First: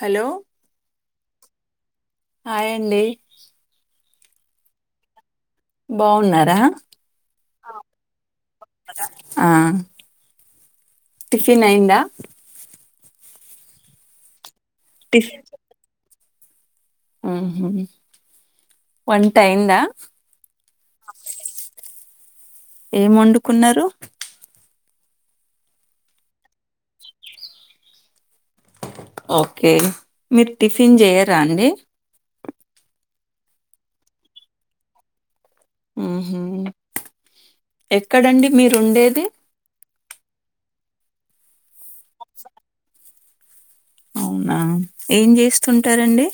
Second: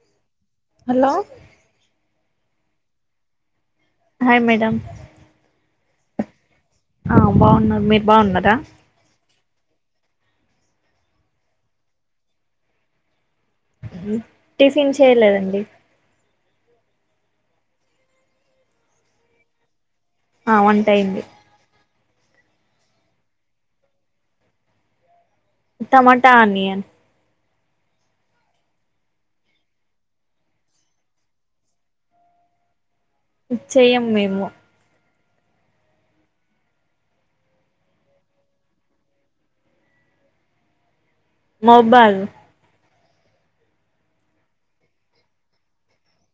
Hello hello hi అండి hi madam బావున్నారా ఆ బాగున్నాం మీరు బాగున్నారా ఆ టిఫన్ అయింద అ టిఫిన్ చేయలేదండి ఆ ఒంటయిందా ఆ వంటయింది ఏం వండుకున్నారు టమాట ఆనియ ఓకే మీరు టిఫిన్ చెయరా అండి నిశ్చయం మేము ఉహ ఎక్కడండి మీరు ఉండేది మోబైల్ అవునా ఏం చేస్తుంటారండి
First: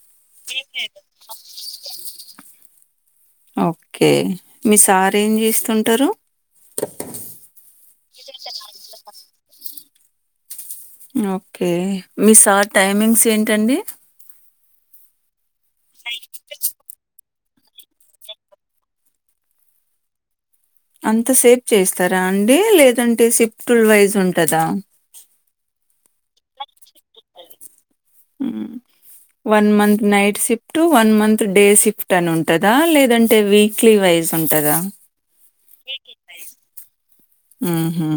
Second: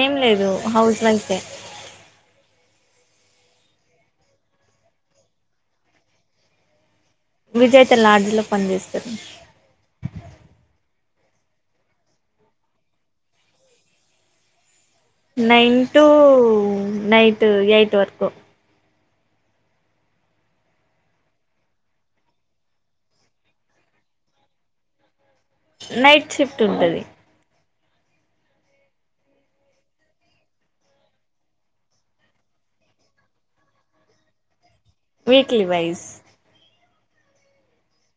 ఏం లేదు హౌస్ వై ఓకే మీ సార్ ఏం చేస్తుంటారు విజేత లాడలో పనిచేస్తారు ఓకే మీ సార్ టైమింగ్స్ ఏంటండి నైన్ టు నైట్ ఎయిట్ వరకు అంత సేపు చేస్తారా అండి లేదంటే సిప్టూల్ వైజ్ ఉంటందా నైట్ షిఫ్ట్ ఉంటది ఉమ్ one month night shift one month day shift అని ఉంటందా లేదంటే వీక్లీ వైజ్ ఉంటందా వీక్లీ వైస్్ ఆహా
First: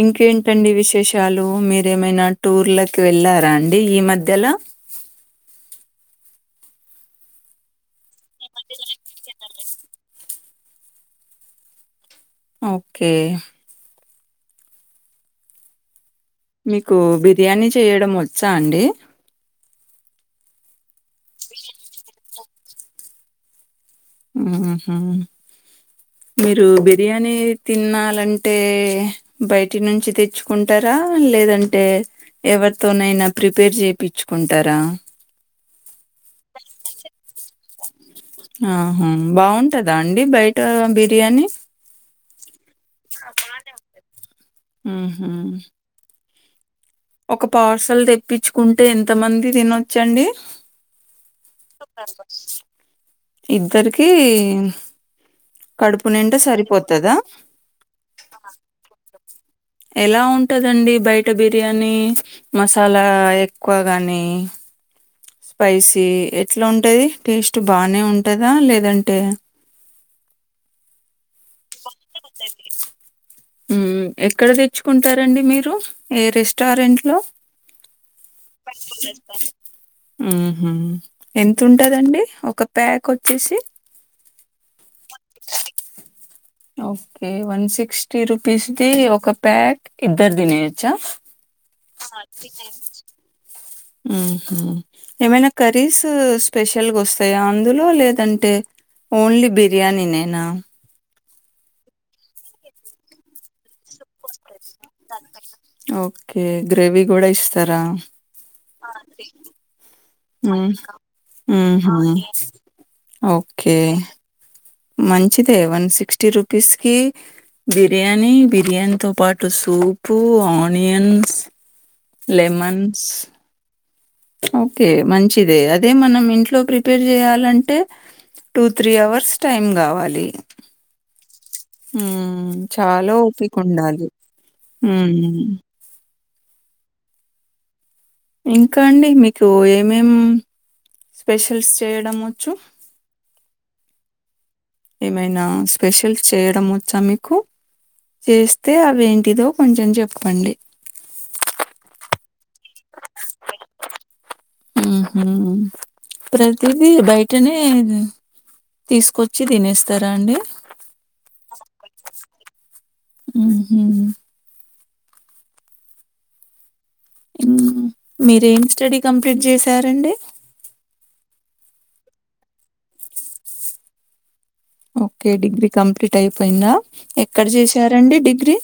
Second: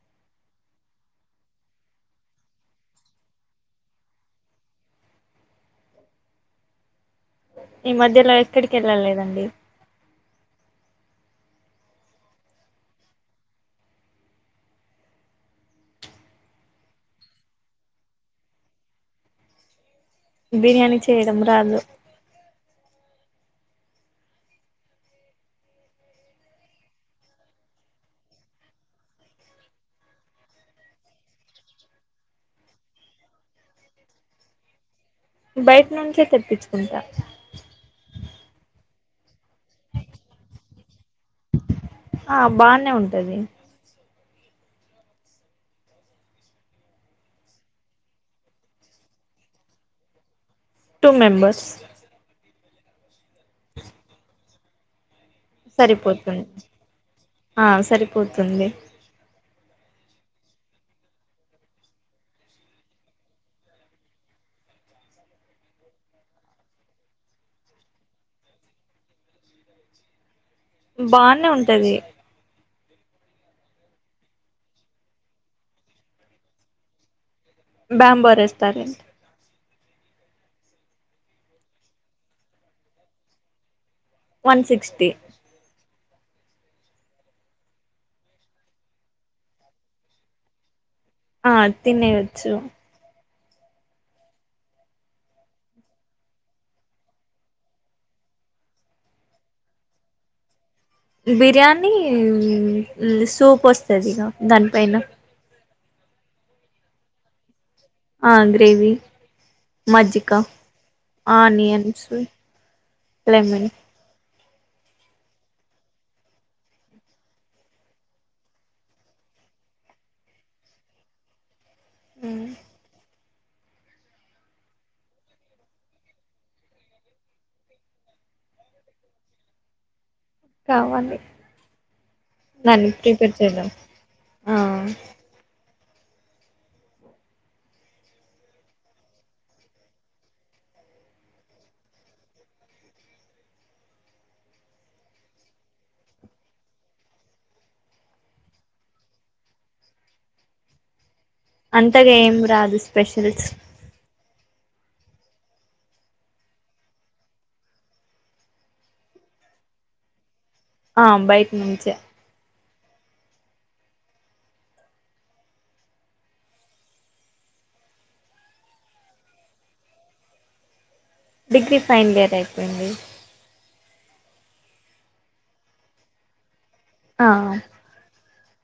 ఇంకేంటండి విశేషాలు మీరేమైనా టూర్లకి వెళ్ళారా అండి ఈ మధ్యలో ఈ మధ్యలో ఎక్కడికి వెళ్ళాల లేదండి ఓకే మీకు బిర్యానీ చేయడం వచ్చా అండి బిర్యానీ చేయడం రాదు ఆహ మీరు బిర్యానీ తినాలంటే బయటి నుంచి తెచ్చుకుంటారా లేదంటే ఎవరితోనైనా ప్రిపేర్ చెప్పించుకుంటారా బయట నుంచే తెప్పించుకుంటా ఆహా బాగుంటదా అండి బయట బిర్యానీ ఆ బా చద వతుంది ఆ హా ఒక పార్సల్ తెప్పించుకుంటే ఎంత మంది తినొచ్చండి టూ మేం ఇద్దరికి కడుపు నిండా సరిపోతుంది సరిపోతదా ఆ సరిపోతుంది ఎలా ఉంటుందండి బయట బిర్యానీ మసాలా ఎక్కువ కానీ స్పైసీ ఎట్లా ఉంటుది టేస్ట్ బానే ఉంటందా లేదంటే బాన్ నే ఉంటది ఉమ్ ఎక్కడ తెచ్చుకుంటారంండి మీరు ఏ రెస్టారెంట్ లో బాంబో రెస్టారెంట్ ఆహ ఎంత ఉంటదండి ఒక ప్యాక్ వచ్చేసి one sixty okay one sixty రూపీస్దిి ఒక ప్యాక్ ఇద్దరు తినేు ఆ తన్నేయాచ్చు ఉమ్ హ్మ్మ్ ఏమైనా కర్రీస్ స్పెషల్గా వస్తాయా అందులో లేదంటే ఓన్లీ బిర్యానీ నేనా బిర్యానీ సూప్ వస్తుంది ఇక దానిపైైన ఓకే గ్రేవి కూడా ఇస్త ఆ గ్రేవి మజ్జి ఉ ఉహు లెమన్ ఓకే మంచిదే వన్ సిక్స్టీ రూపీస్ కి బిర్యానీ బిర్యానీ తో పాటు సూపు ఆనియన్స్ లెమన్స్ ఓకే మంచిదే అదే మనం ఇంట్లో ప్రిపేర్ చేయాలంటే టూ త్రీ అవర్స్ టైం కావాలి కావాలి హు దాన్ని చాలా ప్రిపేర్ ఓపిక చేయడం ఉండాలి ఆ హు ఇంకా అండి మీకు ఏమేం స్పెషల్స్ చేయడం వచ్చు ఏమైనా స్పెషల్స్ చేయడం వచ్చా మీకు చేస్తే అవి ఏంటిదో కొంచెం చెప్పండి అంతగా ఏం రాదు స్పెషల్స్ ఉహు ప్రతిదీ బయటనే తీసుకొచ్చి తినేస్తారా అండి ఆ బైట్ నుంచే ఉహు మీరేం స్టడీ కంప్లీట్ చేసారండి డిగ్రీ ఫైనల్ ఇయర్ అయిపోయింది ఓకే డిగ్రీ కంప్లీట్ అయిపోయిందా ఆ ఎక్కడ చేసారండి డిగ్రీ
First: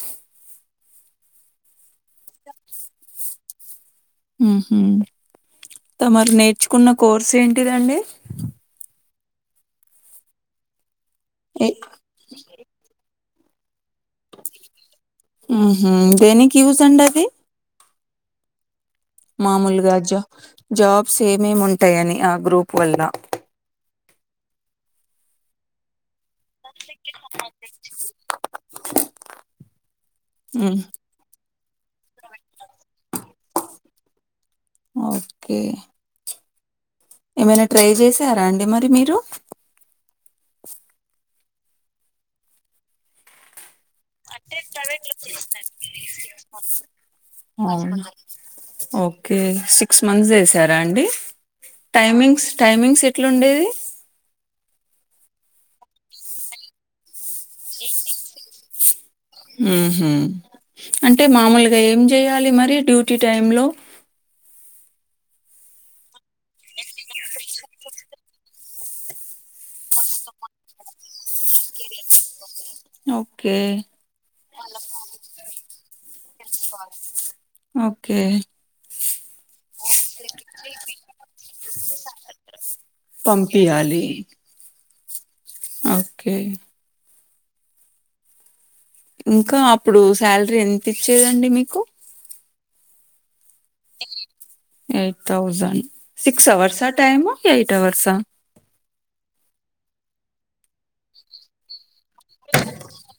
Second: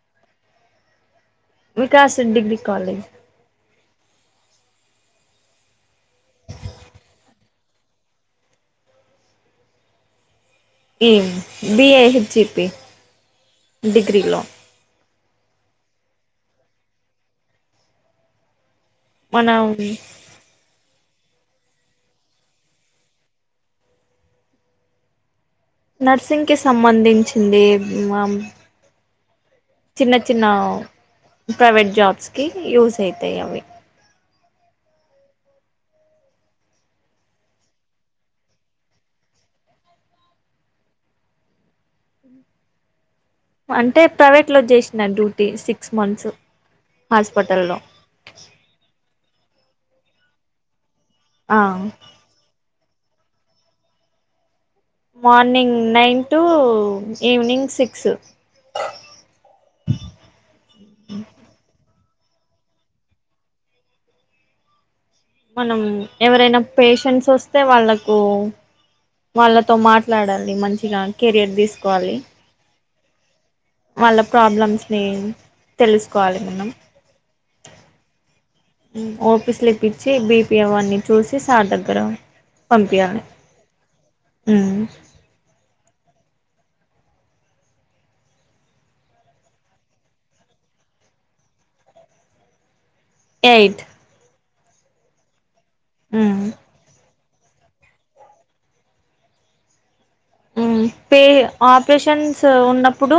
వికాస్ డిగ్రీ కాలేజ్ ఉహు త మరి నేర్చుకున్న కోర్సు ఏంటిదండి ఈ ఏ బిఐహెచ్ జిపీ డిగ్రీలో ఉహు దేనికి యూస్ అండి అది మనం మామూలుగా జ జాబ్ సే ఏమేమి ఉంటాయని ఆ గ్రూప్ వల్ల న సింగ్ కి సంబంధించింది మమ్ చిన్న చిన్న ఉమ్ ప్రైవేట్ జాబ్స్కి యూస్ అయితాయి అవి ఓకే ఏమైనా ట్రై చేసారా అండి మరి మీరు అంటే ప్రైవేట్ లో చేసిన ప్రైవేట్లో డ్యూటీ చేసిన six duty months six months హాస్పిటల్లో అవునా ఓ ఓకే సిక్స్ మంత్స్ చేసారా అండి ఆ టైమింగ్స్ టైమింగ్స్ ఎట్లుండేది morning nine to evening six ఆ ఉహూ అంటే మామూలుగా ఏం చేయాలి. మరి డ్యూటీ టైంలో మనం ఎవరైనా పేషెంట్స్ వస్తే వాళ్ళకు వాళ్ళతో మాట్లాడాలి మంచిగా కెరియర్ తీసుకోవాలి. ఓకే వాళ్ళ ప్రాబ్లమ్స్ నీ తెలుసు మనం ఓకే ఓపీ స్లిప్ ఇచ్చి బిపి అవన్ని చూసి సార్ దగ్గర పంపియాలి. పంపియాలి ఓకే ఇంకా అప్పుడు శాలరీ ఎంత ఇచ్చేదండి మీకు. Eight eight thousand. ఉమ్ సిక్స్ అవర్స్ ఆ టైమ్. ఎయిట్ అవర్స్ ఆ పే ఆప్ రేషన్స్ ఉన్నప్పుడు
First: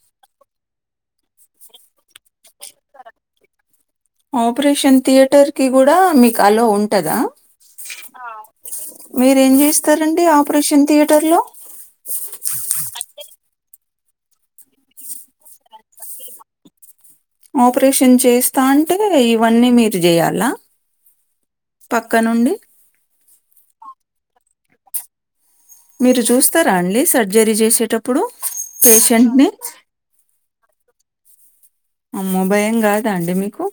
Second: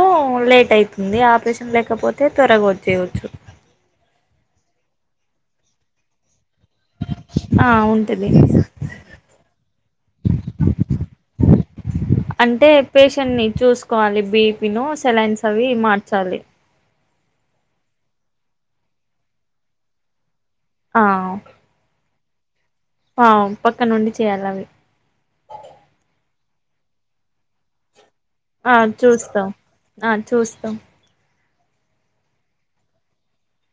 లేట్ అవుతుంది. ఆపరేషన్ లేకపోతే త్వరగా వచ్చయవచ్చు. ఆపరేషన్ థియేటర్ కి కూడా మీకు, అల్లో ఉంటందా ఆ ఉంటది మీరేం చేస్తారండి. ఆపరేషన్ థియేటర్ లో, కోవాలి. బీపి ను సెలైన్స్ అవి మార్చాలి. ఆపరేషన్ చేస్తా అంటే ఇవన్నీ మీరు చేయాలా. ఆ పక్క నుండి, [inaudible] ఆ పక్క నుండి చేయాలి. అవి మీరు చూస్తారా అండి సర్జరీ చేసేటప్పుడు ఇప్పుడు పేషెంట్ ని కుత్తం [unintelligible] అమ్మో భయం కాదా అండి మీకు.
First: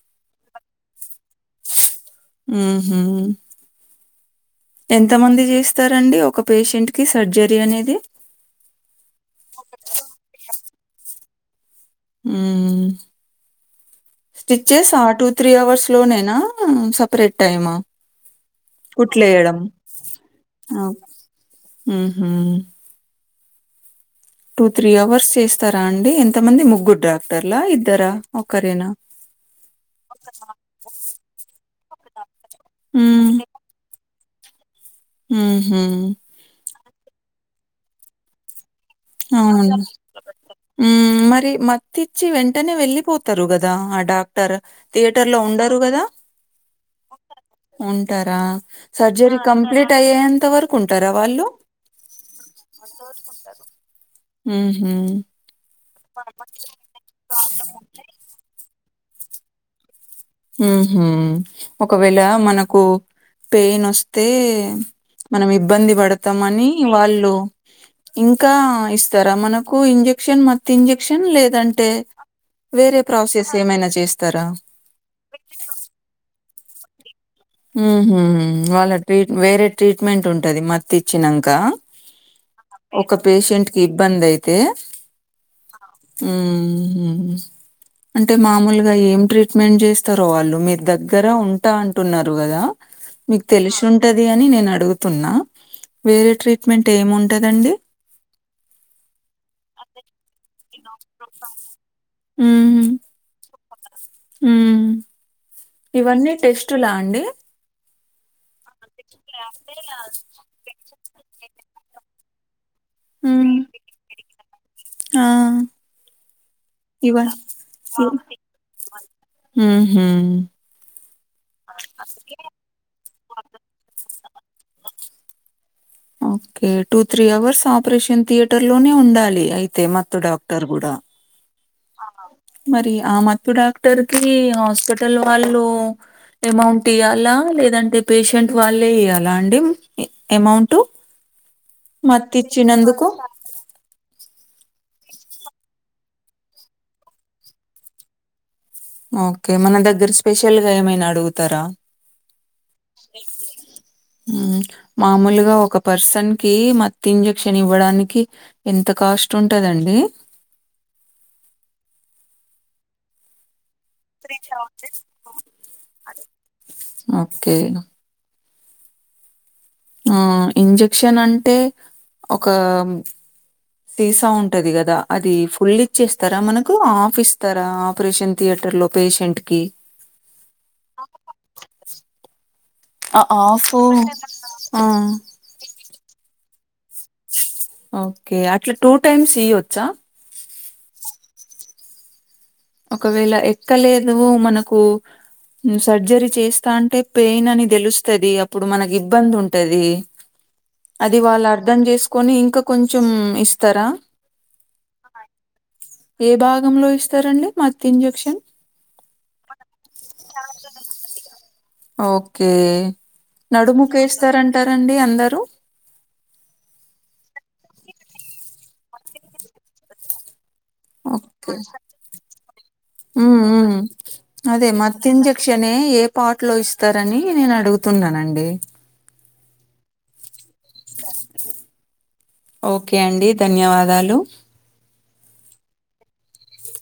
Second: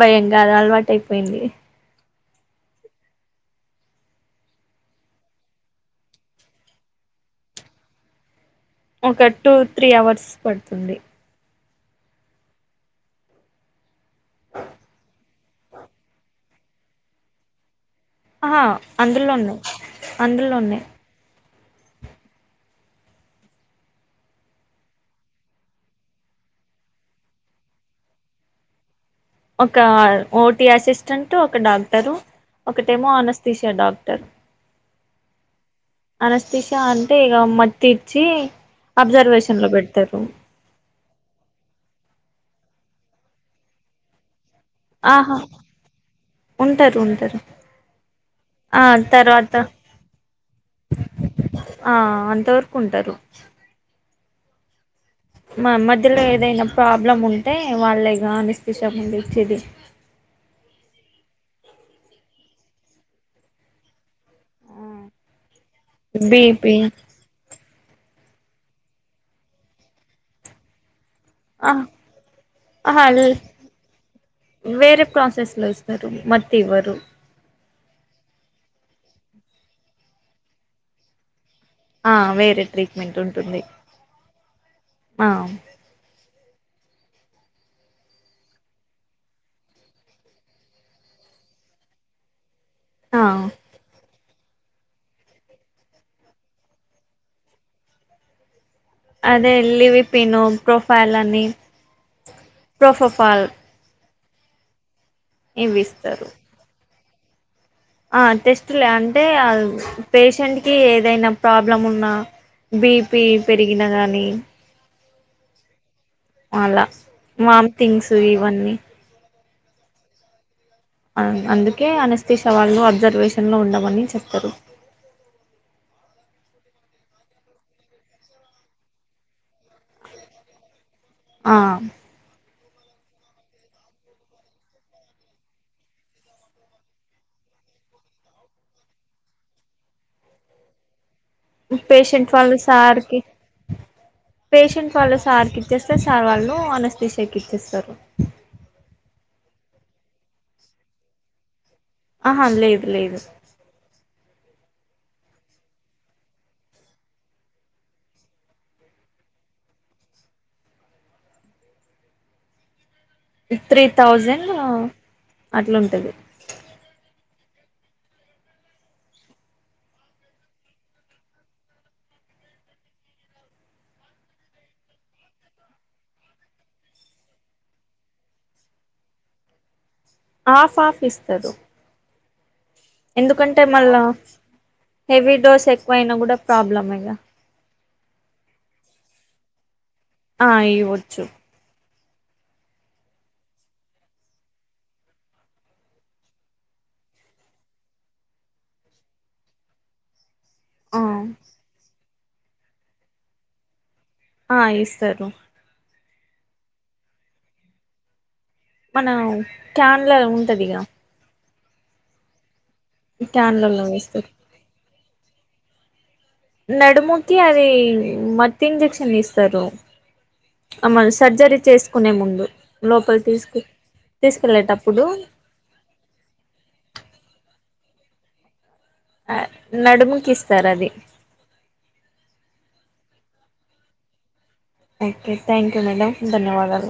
భయం కాదు అలవాటు అయిపోయింది. ఉహు ఎంత మంది చేస్తారండి ఒక పేషెంట్ కి సర్జరీ అనేది. ఒక టూ త్రీ అవర్స్ పడుతుంది స్టిచ్చెస్ ఆ టూ త్రీ అవర్స్ లోనేనా సపరేట్ టైమా. ఆహా కుట్లు అందులో వేయడం ఉన్నాయి అందులో ఆ ఉన్నాయి ఉహూ టూ త్రీ అవర్స్ చేస్తారా అండి ఎంతమంది ముగ్గురు డాక్టర్లా ఇద్దరా, ఒక్కరేనా. ఒక ఓటి అసిస్టెంట్ ఒక డాక్టర్. తారు ఒకటేమో అనస్తీషియా డాక్టర్. [inaudible] ఉహూ అనస్తీషియా అంటే ఇగ మత్తు ఇచ్చి. అబ్జర్వేషన్ లో అవును పెడతరు. హ్మ్ మరి మత్తిచ్చి వెంటనే వెల్లిపోతరు కదా ఆడ ఆహా ఉంటారు ఉంటారు ఉంటరా ఆ సర్జరీ తర్వాత కంప్లీట్ అయ్యేంత వరకుంటారా వాళ్ళు ఆ అంతవరకు ఉంటారు ఊహు మా మధ్యలో ఏదైనా ప్రాబ్లం ఉంటే వాల్లేగా అని విషముండెచ్చిది ఉహు ఒకవేళ మనకు పెయిన్ వస్ తే మనమిబ్బంది పడతామని బీపి వాళ్ళు ఇంకా ఇస్తరా? మనకు ఇంజెక్షన్ మత్తింజ క్షన్ ఆ లేదంటే వేరే ఆహా ప్రాసెస్ ఏమైనా చేస్తారా? వేరే ప్రాసెస్ లో ఇస్తరు మర్ ఇవ్వరు ఊహు వాళ్ళ ట్రీట్ వేరే ట్రీట్మెంట్ ఉంటది. మత్తిచ్చినక్ క ఆ వేరే ఒక ట్రీట్మెంట్ ఉంటుంది పేషెంట్ కిబ్బందయితే ఆ హ్మ్మ్ అంటే మామూలుగా ఏం ట్రీట్మెంట్ చేస్తరో వాళ్ళు మీ దగ్గర ఉంటా అంటున్నర్ టు గదా ఆ మీకు తెలిసుం ఉంటది అని నేనడుగుతున్నా. వేరే ట్రీట్మెంట్ ఏముంటదండి? అదే ఇ ల్లి వి పి నోమ్మ్ ప్రొఫైల్ అని ప్రొప్రోఫైల్ హ్మ్మ్ ఇస్తారు ఇవన్నీ టెస్ట్ లా అండి ఆ టస్ లే అంటే ఆ పేషెంట్ కి ఏ ఏదైనా ప్రాబ్లం ఉన్నా బీపీ ఉ పెరిగిన గానీ! ఆ అలా ఇవ వాంతింగ్స్ ఇవన్నీ ఊహు అందుకే అనస్థిష వాళ్ళు అబ్జర్వేషన్ లో ఉండమని చెప్ క okay two three hours operation theatre లోనే ఉండాలి. అయితే మత్తు డాక్టర్ గుడా ఆ మరి ఆ మత్తు డాక్టర్ కి హాస్పిటల్ వాళ్ళు అమౌంట్ ఇయ్యాలా లేదంటే పేషెంట్ వాళ్ళే ఇయాలా అండి అమౌంట్ పేషంట్ వాళ్ళు సార్కి పేషెంట్ వాళ్ళు సార్కి ఇచ్చేస్తే సార్ వాళ్ళు అనేస్తిషియాకు ఇచ్చేస్తారు ఓకే మన దగ్గర స్పెషల్ గా ఏమైనా అడుగుతారా ఆహా లేదు లేదు మామూలుగా ఒక పర్సన్ కి మత్తి ఇంజక్షన్ ఇవ్వడానికి ఎంత కాస్ట్ ఉంటదండి త్రీ థౌజండ్ అట్లుంటది కేనా ఆ ఇంజక్షన్ అంటే ఒక సీసా ఉంటది గదా అది ఫుల్ ఇచ్చేస్తారా మనకు ఆఫ్ ఇస్తారా ఆపరేషన్ థియేటర్ లో పేషెంట్ కి ఆఫ్ ఆఫ్ ఇస్తరు ఆ ఎందుకంటే ఆఫు మళ్ళా ఆ హెవీ డోస్ ఎక్కువయినా గూడా ప్రాబ్లమేగా ఓకే అట్లా టూ టైమ్స్ ఇయ్యోచ్చా ఆ ఇయివచ్చు ఒకవేళ ఎక్కలేదు మనకు సర్జరీ చేస్తా అంటే పెయిన్ అని తెలుస్తుది అప్పుడు మనకి ఇబ్బంది ఉంటది ఆ అది వాళ్ళు అర్థం జెసుకు కొని ఇంకా కొంచం ఇస్తరా ఆ ఇస్తరు ఏ భాగంలో ఇస్తరండి మత్ ఇంజెక్షన్ మన క్యాన్ల ఉంటది ఇగ ఓకే వేస్తారు నడుముఖేస్తారంటారండి అ ందరు నడుముకి అది మత్తు ఇంజక్షన్ ఇస్తరు ఓకే లోపలి ఉ ఉ తీసుకు అదే తీసుకెళ్ళేటప్పుడు మత్తింజెక్షనే ఏ పార్ట్ లో ఇస్తారని నేను అడుగుతా వత్తున్నానండి ఆ నడుముకి ఇస్ సరె అది ఓకే అండి ధన్యవాదాలు ఓకే థ్యాంక్ యూ మేడం ధన్యవాదాలు